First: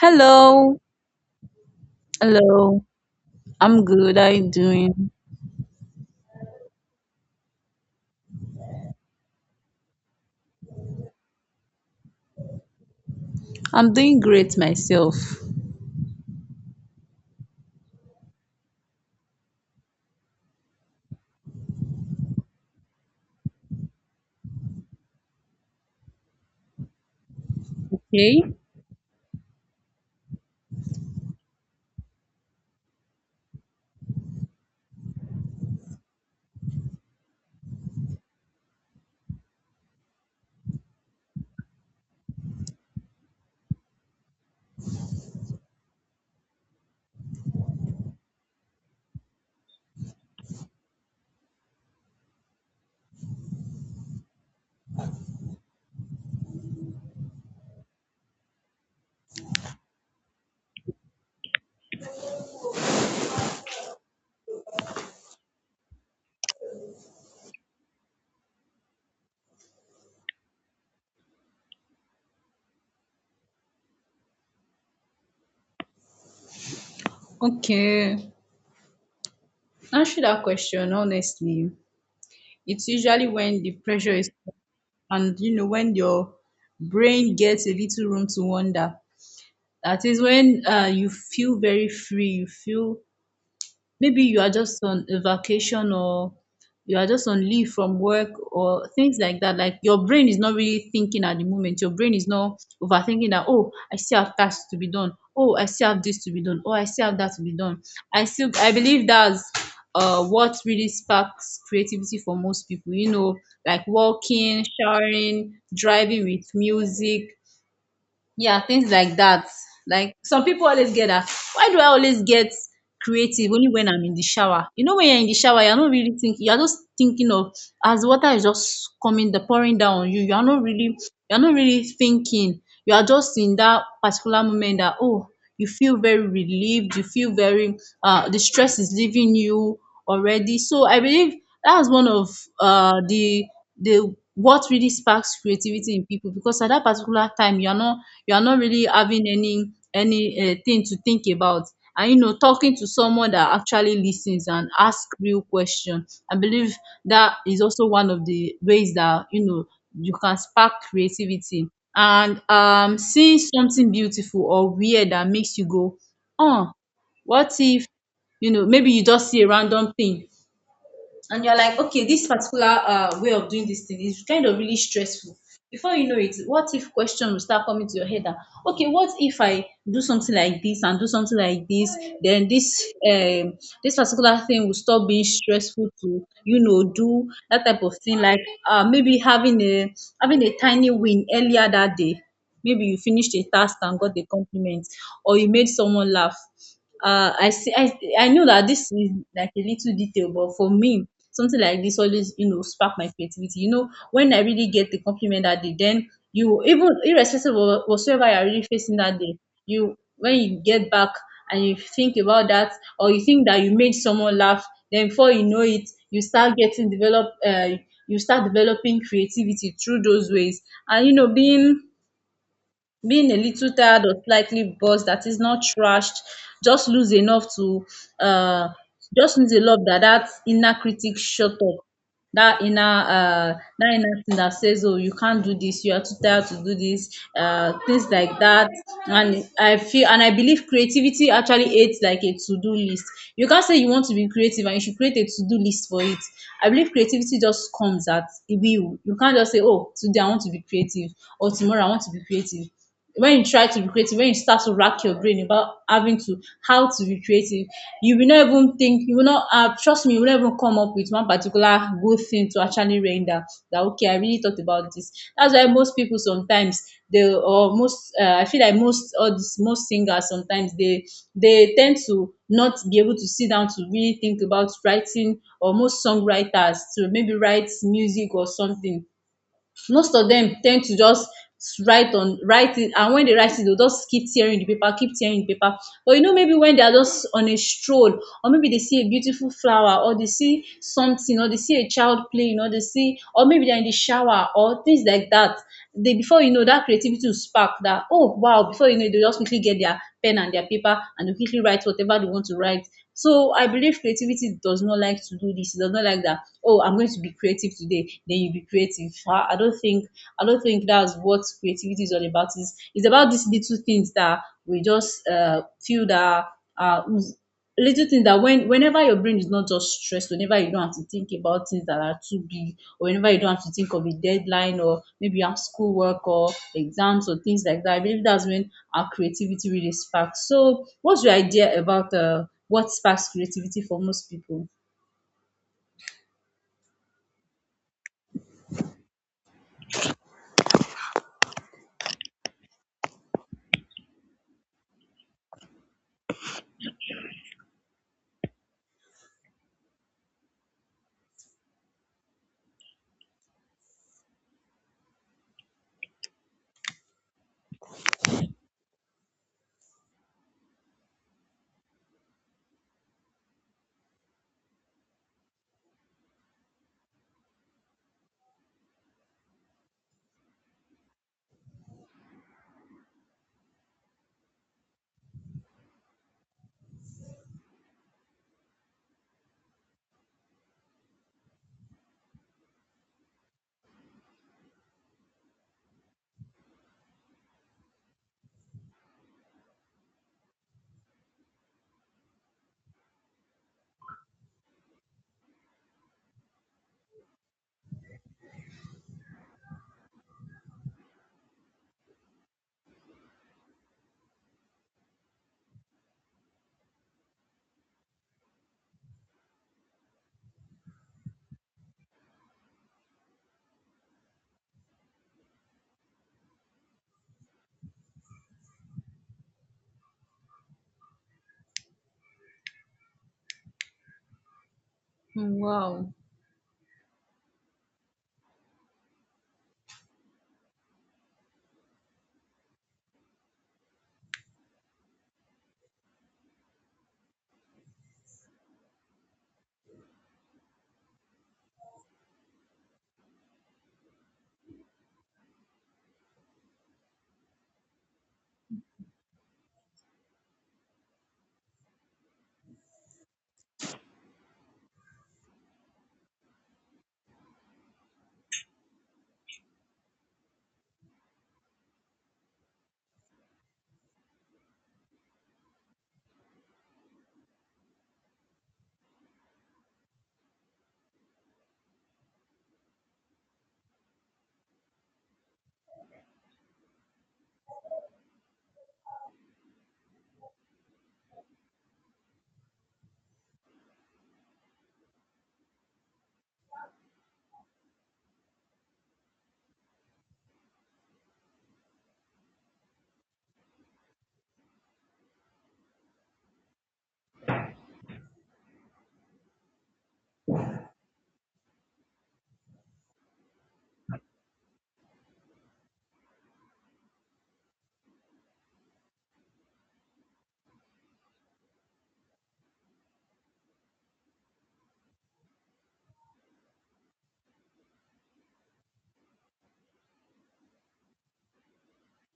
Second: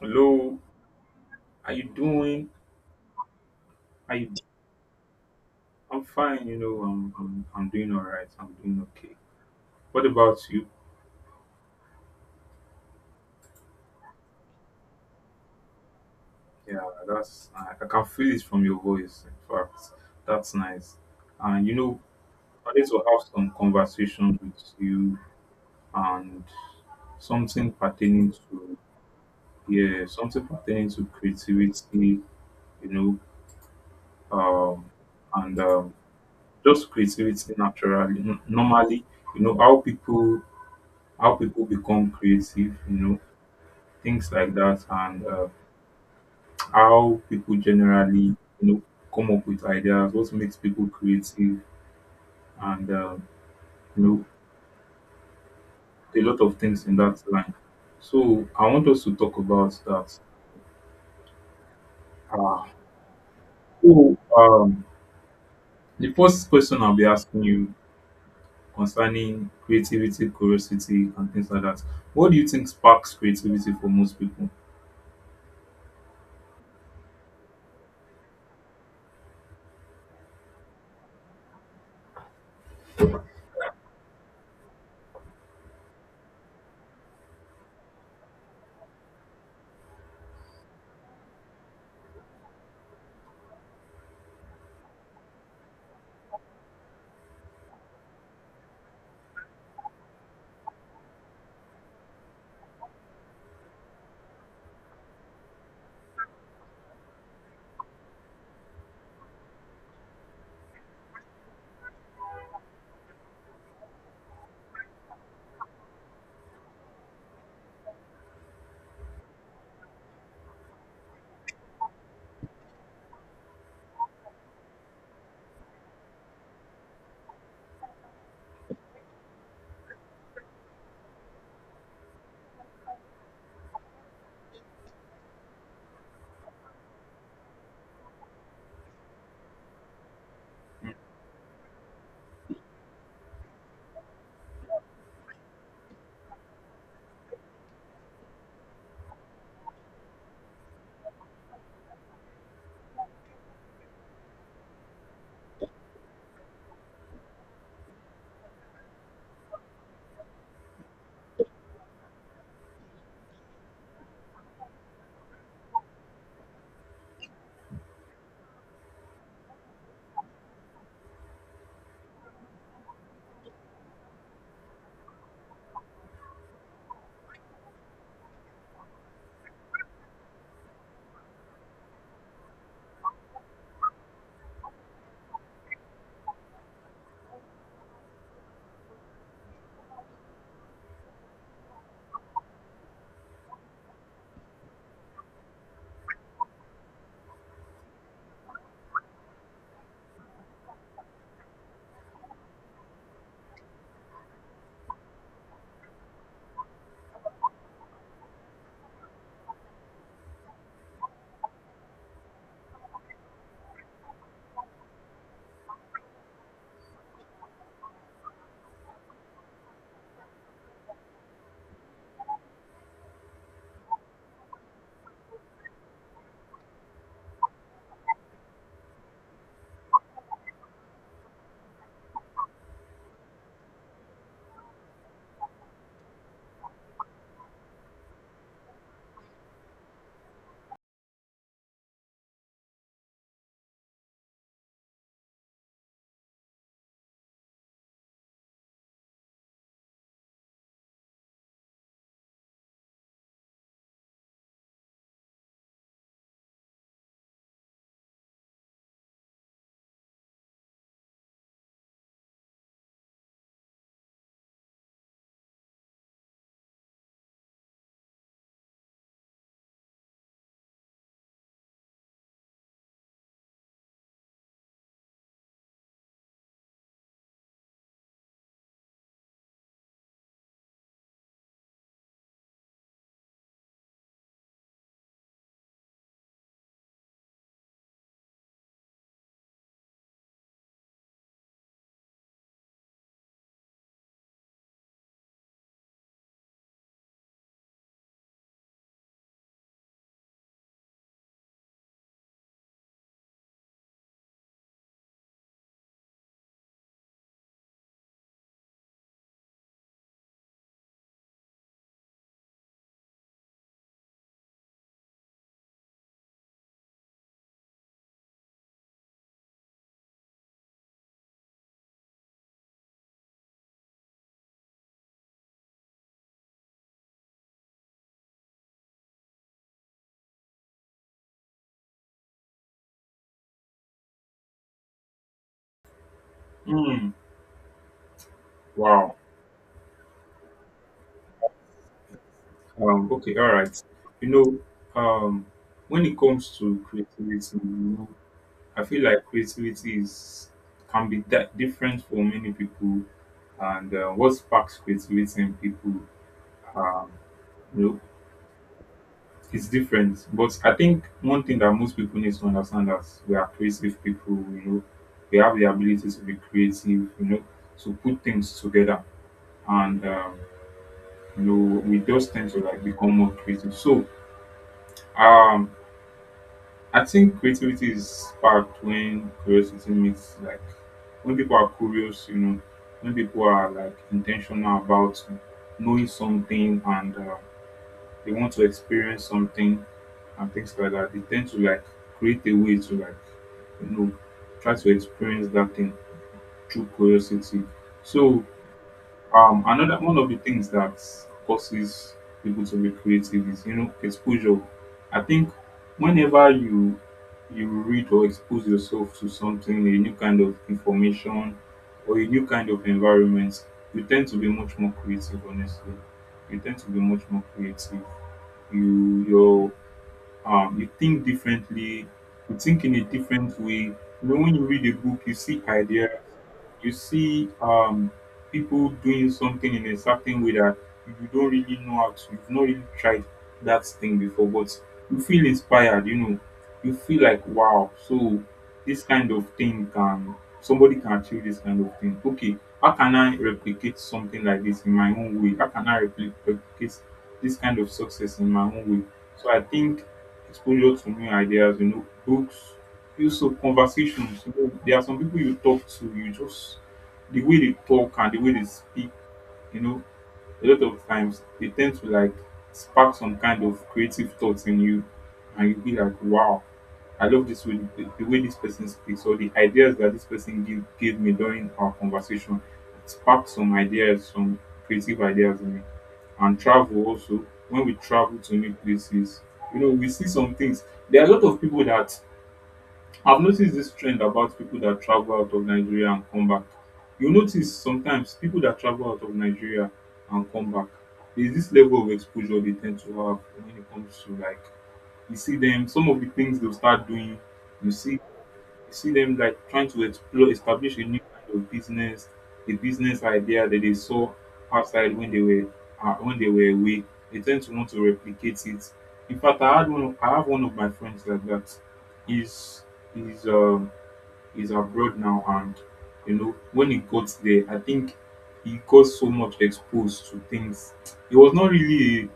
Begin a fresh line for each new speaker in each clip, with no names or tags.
Hello,
Hello.
how you doing?
Hello. I'm
How
good. How
you,
you doing?
I'm fine, you know, I'm doing all right. I'm doing okay. What about you?
I'm doing great myself.
Yeah, I can feel it from your voice. In fact, that's nice. And, you know, I need to have some conversation with you and something pertaining
Okay.
to, yeah, something pertaining to creativity, you know, um, and just creativity naturally, normally, you know, how people become creative, you know, things like that, and how people generally, you know, come up with ideas, what makes people creative, and, you know, a lot of things in that line. So I want us to talk about that. Uh, so the first question I'll be asking you concerning creativity, curiosity, and things like that. What do you think sparks creativity for most people?
Okay, answer that question honestly. It's usually when the pressure is, and you know, when your brain gets a little room to wander. That is when you feel very free. You feel maybe you are just on a vacation, or you are just on leave from work, or things like that. Like, your brain is not really thinking at the moment. Your brain is not overthinking that, oh, I still have tasks to be done. Oh, I still have this to be done. Oh, I still have that to be done. I believe that's what really sparks creativity for most people. You know, like walking, showering, driving with music, yeah, things like that. Like, some people always get that. Why do I always get creative only when I'm in the shower? You know, when you're in the shower, you're not really thinking. You're just thinking of, as water is just coming, the pouring down on you. You are not really, you're not really thinking. You are just in that particular moment that, oh, you feel very relieved. You feel very, the stress is leaving you already. So I believe that's one of uh the the what really sparks creativity in people, because at that particular time you're not really having any thing to think about. And you know, talking to someone that actually listens and ask real question, I believe that is also one of the ways that, you know, you can spark creativity. And, seeing something beautiful or weird that makes you go, oh, what if? You know, maybe you just see a random thing, and you're like, okay, this particular, way of doing this thing is kind of really stressful. Before you know it, what if question will start coming to your head? That, okay, what if I do something like this and do something like this? Then this particular thing will stop being stressful. To, you know, do that type of thing. Like, maybe having a having a tiny win earlier that day. Maybe you finished a task and got a compliment, or you made someone laugh. I see. I know that this is like a little detail, but for me, something like this always, you know, spark my creativity. You know, when I really get the compliment that day, then you, even irrespective of whatsoever you're really facing that day, you, when you get back and you think about that, or you think that you made someone laugh, then before you know it, you start getting develop. You start developing creativity through those ways. And you know, being a little tired or slightly buzzed, that is not trashed, just lose enough to uh just lose a love, that that inner critic shut up. That inner, that inner thing that says, oh, you can't do this, you are too tired to do this. Things like that. And I feel, and I believe, creativity actually aids like a to-do list. You can't say you want to be creative and you should create a to-do list for it. I believe creativity just comes at will. You can't just say, oh, today I want to be creative, or tomorrow I want to be creative. When you try to be creative, when you start to rack your brain about having to how to be creative, you will not even think. You will not, trust me, you will not even come up with one particular good thing to actually render. That, okay, I really thought about this. That's why most people sometimes, they or most I feel like most or this most singers sometimes, they tend to not be able to sit down to really think about writing, or most songwriters to maybe write music or something. Most of them tend to just write it. And when they write it, they will just keep tearing the paper, keep tearing the paper. But you know, maybe when they are just on a stroll, or maybe they see a beautiful flower, or they see something, or they see a child playing, or they see, or maybe they're in the shower or things like that, they, before you know, that creativity will spark. That, oh wow, before you know, they just quickly get their pen and their paper and they quickly write whatever they want to write. So I believe creativity does not like to do this, it does not like that, oh, I'm going to be creative today, then you be creative. Ah, I don't think that's what creativity is all about. It's about these little things that we just, feel that, uh, little things that when, whenever your brain is not just stressed, whenever you don't have to think about things that are too big, or whenever you don't have to think of a deadline, or maybe you have schoolwork or exams, or things like that, I believe that's when our creativity really sparks. So what's your idea about, what sparks creativity for most people?
Hmm, wow. Okay, all right. You know, when it comes to creativity, you know, I feel like creativity is can be that different for many people, and what sparks creativity in people, um, you know, is different. But I think one thing that most people need to understand is we are creative people. You know, we have the ability to be creative. You know, to put things together, and you know, we just tend to like become more creative. So. Um, I think creativity is sparked when curiosity meets like when people are curious, you know, when people are like intentional about knowing something and they want to experience something and things like that, they tend to like create a way to like you know try to experience that thing through curiosity. So another one of the things that causes people to be creative is you know exposure. I think whenever you read or expose yourself to something, a new kind of information or a new kind of environment, you tend to be much more creative. Honestly, you tend to be much more creative. You your you think differently. You think in a different way. You know, when you read a book, you
Mm.
see ideas,
Wow.
you see people doing something in a certain way that you don't really know how to, you've not really tried that thing before, but you feel inspired, you know, you feel like, wow, so this kind of thing can, somebody can achieve this kind of thing. Okay, how can I replicate something like this in my own way? How can I replicate this kind of success in my own way? So I think exposure to new ideas, you know, books, feel so conversations. You know, there are some people you talk to, you just the way they talk and the way they speak, you know, a lot of times they tend to like spark some kind of creative thoughts in you and you be like, wow, I love this way the way this person speaks or the ideas that this person gave me during our conversation. It sparked some ideas, some creative ideas in me. And travel also, when we travel to new places, you know, we see some things. There are a lot of people that I've noticed this trend about people that travel out of Nigeria and come back. You notice sometimes people that travel out of Nigeria and come back, there's this level of exposure they tend to have when it comes to like you see them, some of the things they'll start doing, you see I see them like trying to explore, establish a new kind of business, a business idea that they saw outside when they were away. They tend to want to replicate it. In fact, I had one. Of, I have one of my friends like that. He's he's um he's abroad now, and you know when he got there, I think he got so much exposed to things. He was not really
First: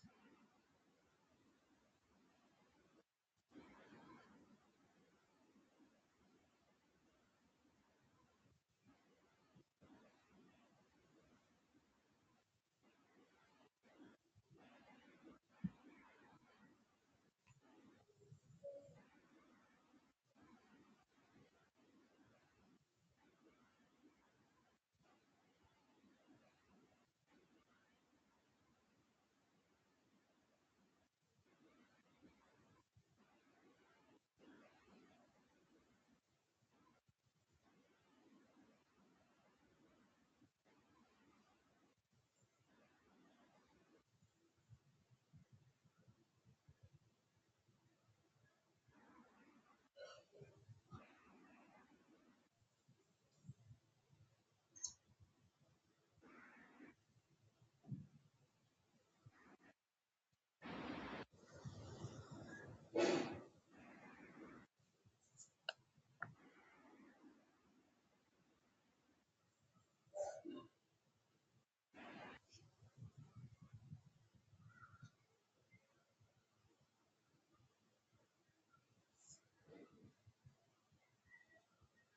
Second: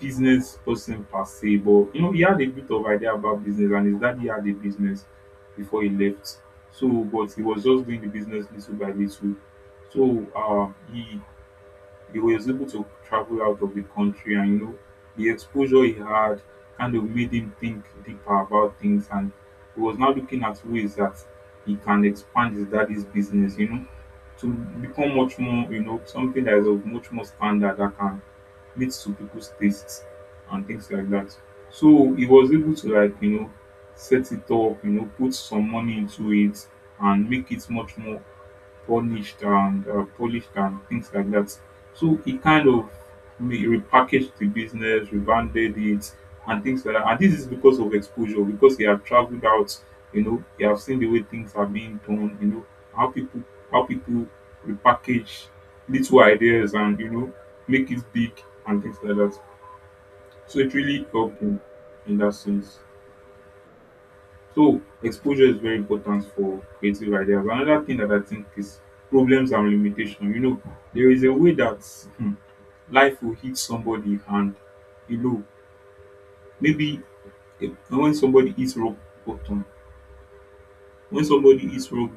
business person per se, but you know, he had a bit of idea about business and his daddy had a business before he left. So but he was just doing the business little by little. So he was able to travel out of the country and you know the exposure he had kind of made him think deeper about things and he was now looking at ways that he can expand his daddy's business, you know, to become much more, you know, something that is of much more standard that can meet some people's tastes and things like that. So he was able to like you know set it up, you know, put some money into it and make it much more punished and polished and things like that. So he kind of repackaged the business, rebranded it, and things like that. And this is because of exposure, because he have traveled out, you know, he have seen the way things are being done, you know, how people how people repackage little ideas and you know make it big and things like that. So it really helped him in that sense. So exposure is very important for creative ideas. Another thing that I think is problems and limitation. You know, there is a way that hmm, life will hit somebody and you know maybe if, when somebody hits rock bottom, when somebody hits rock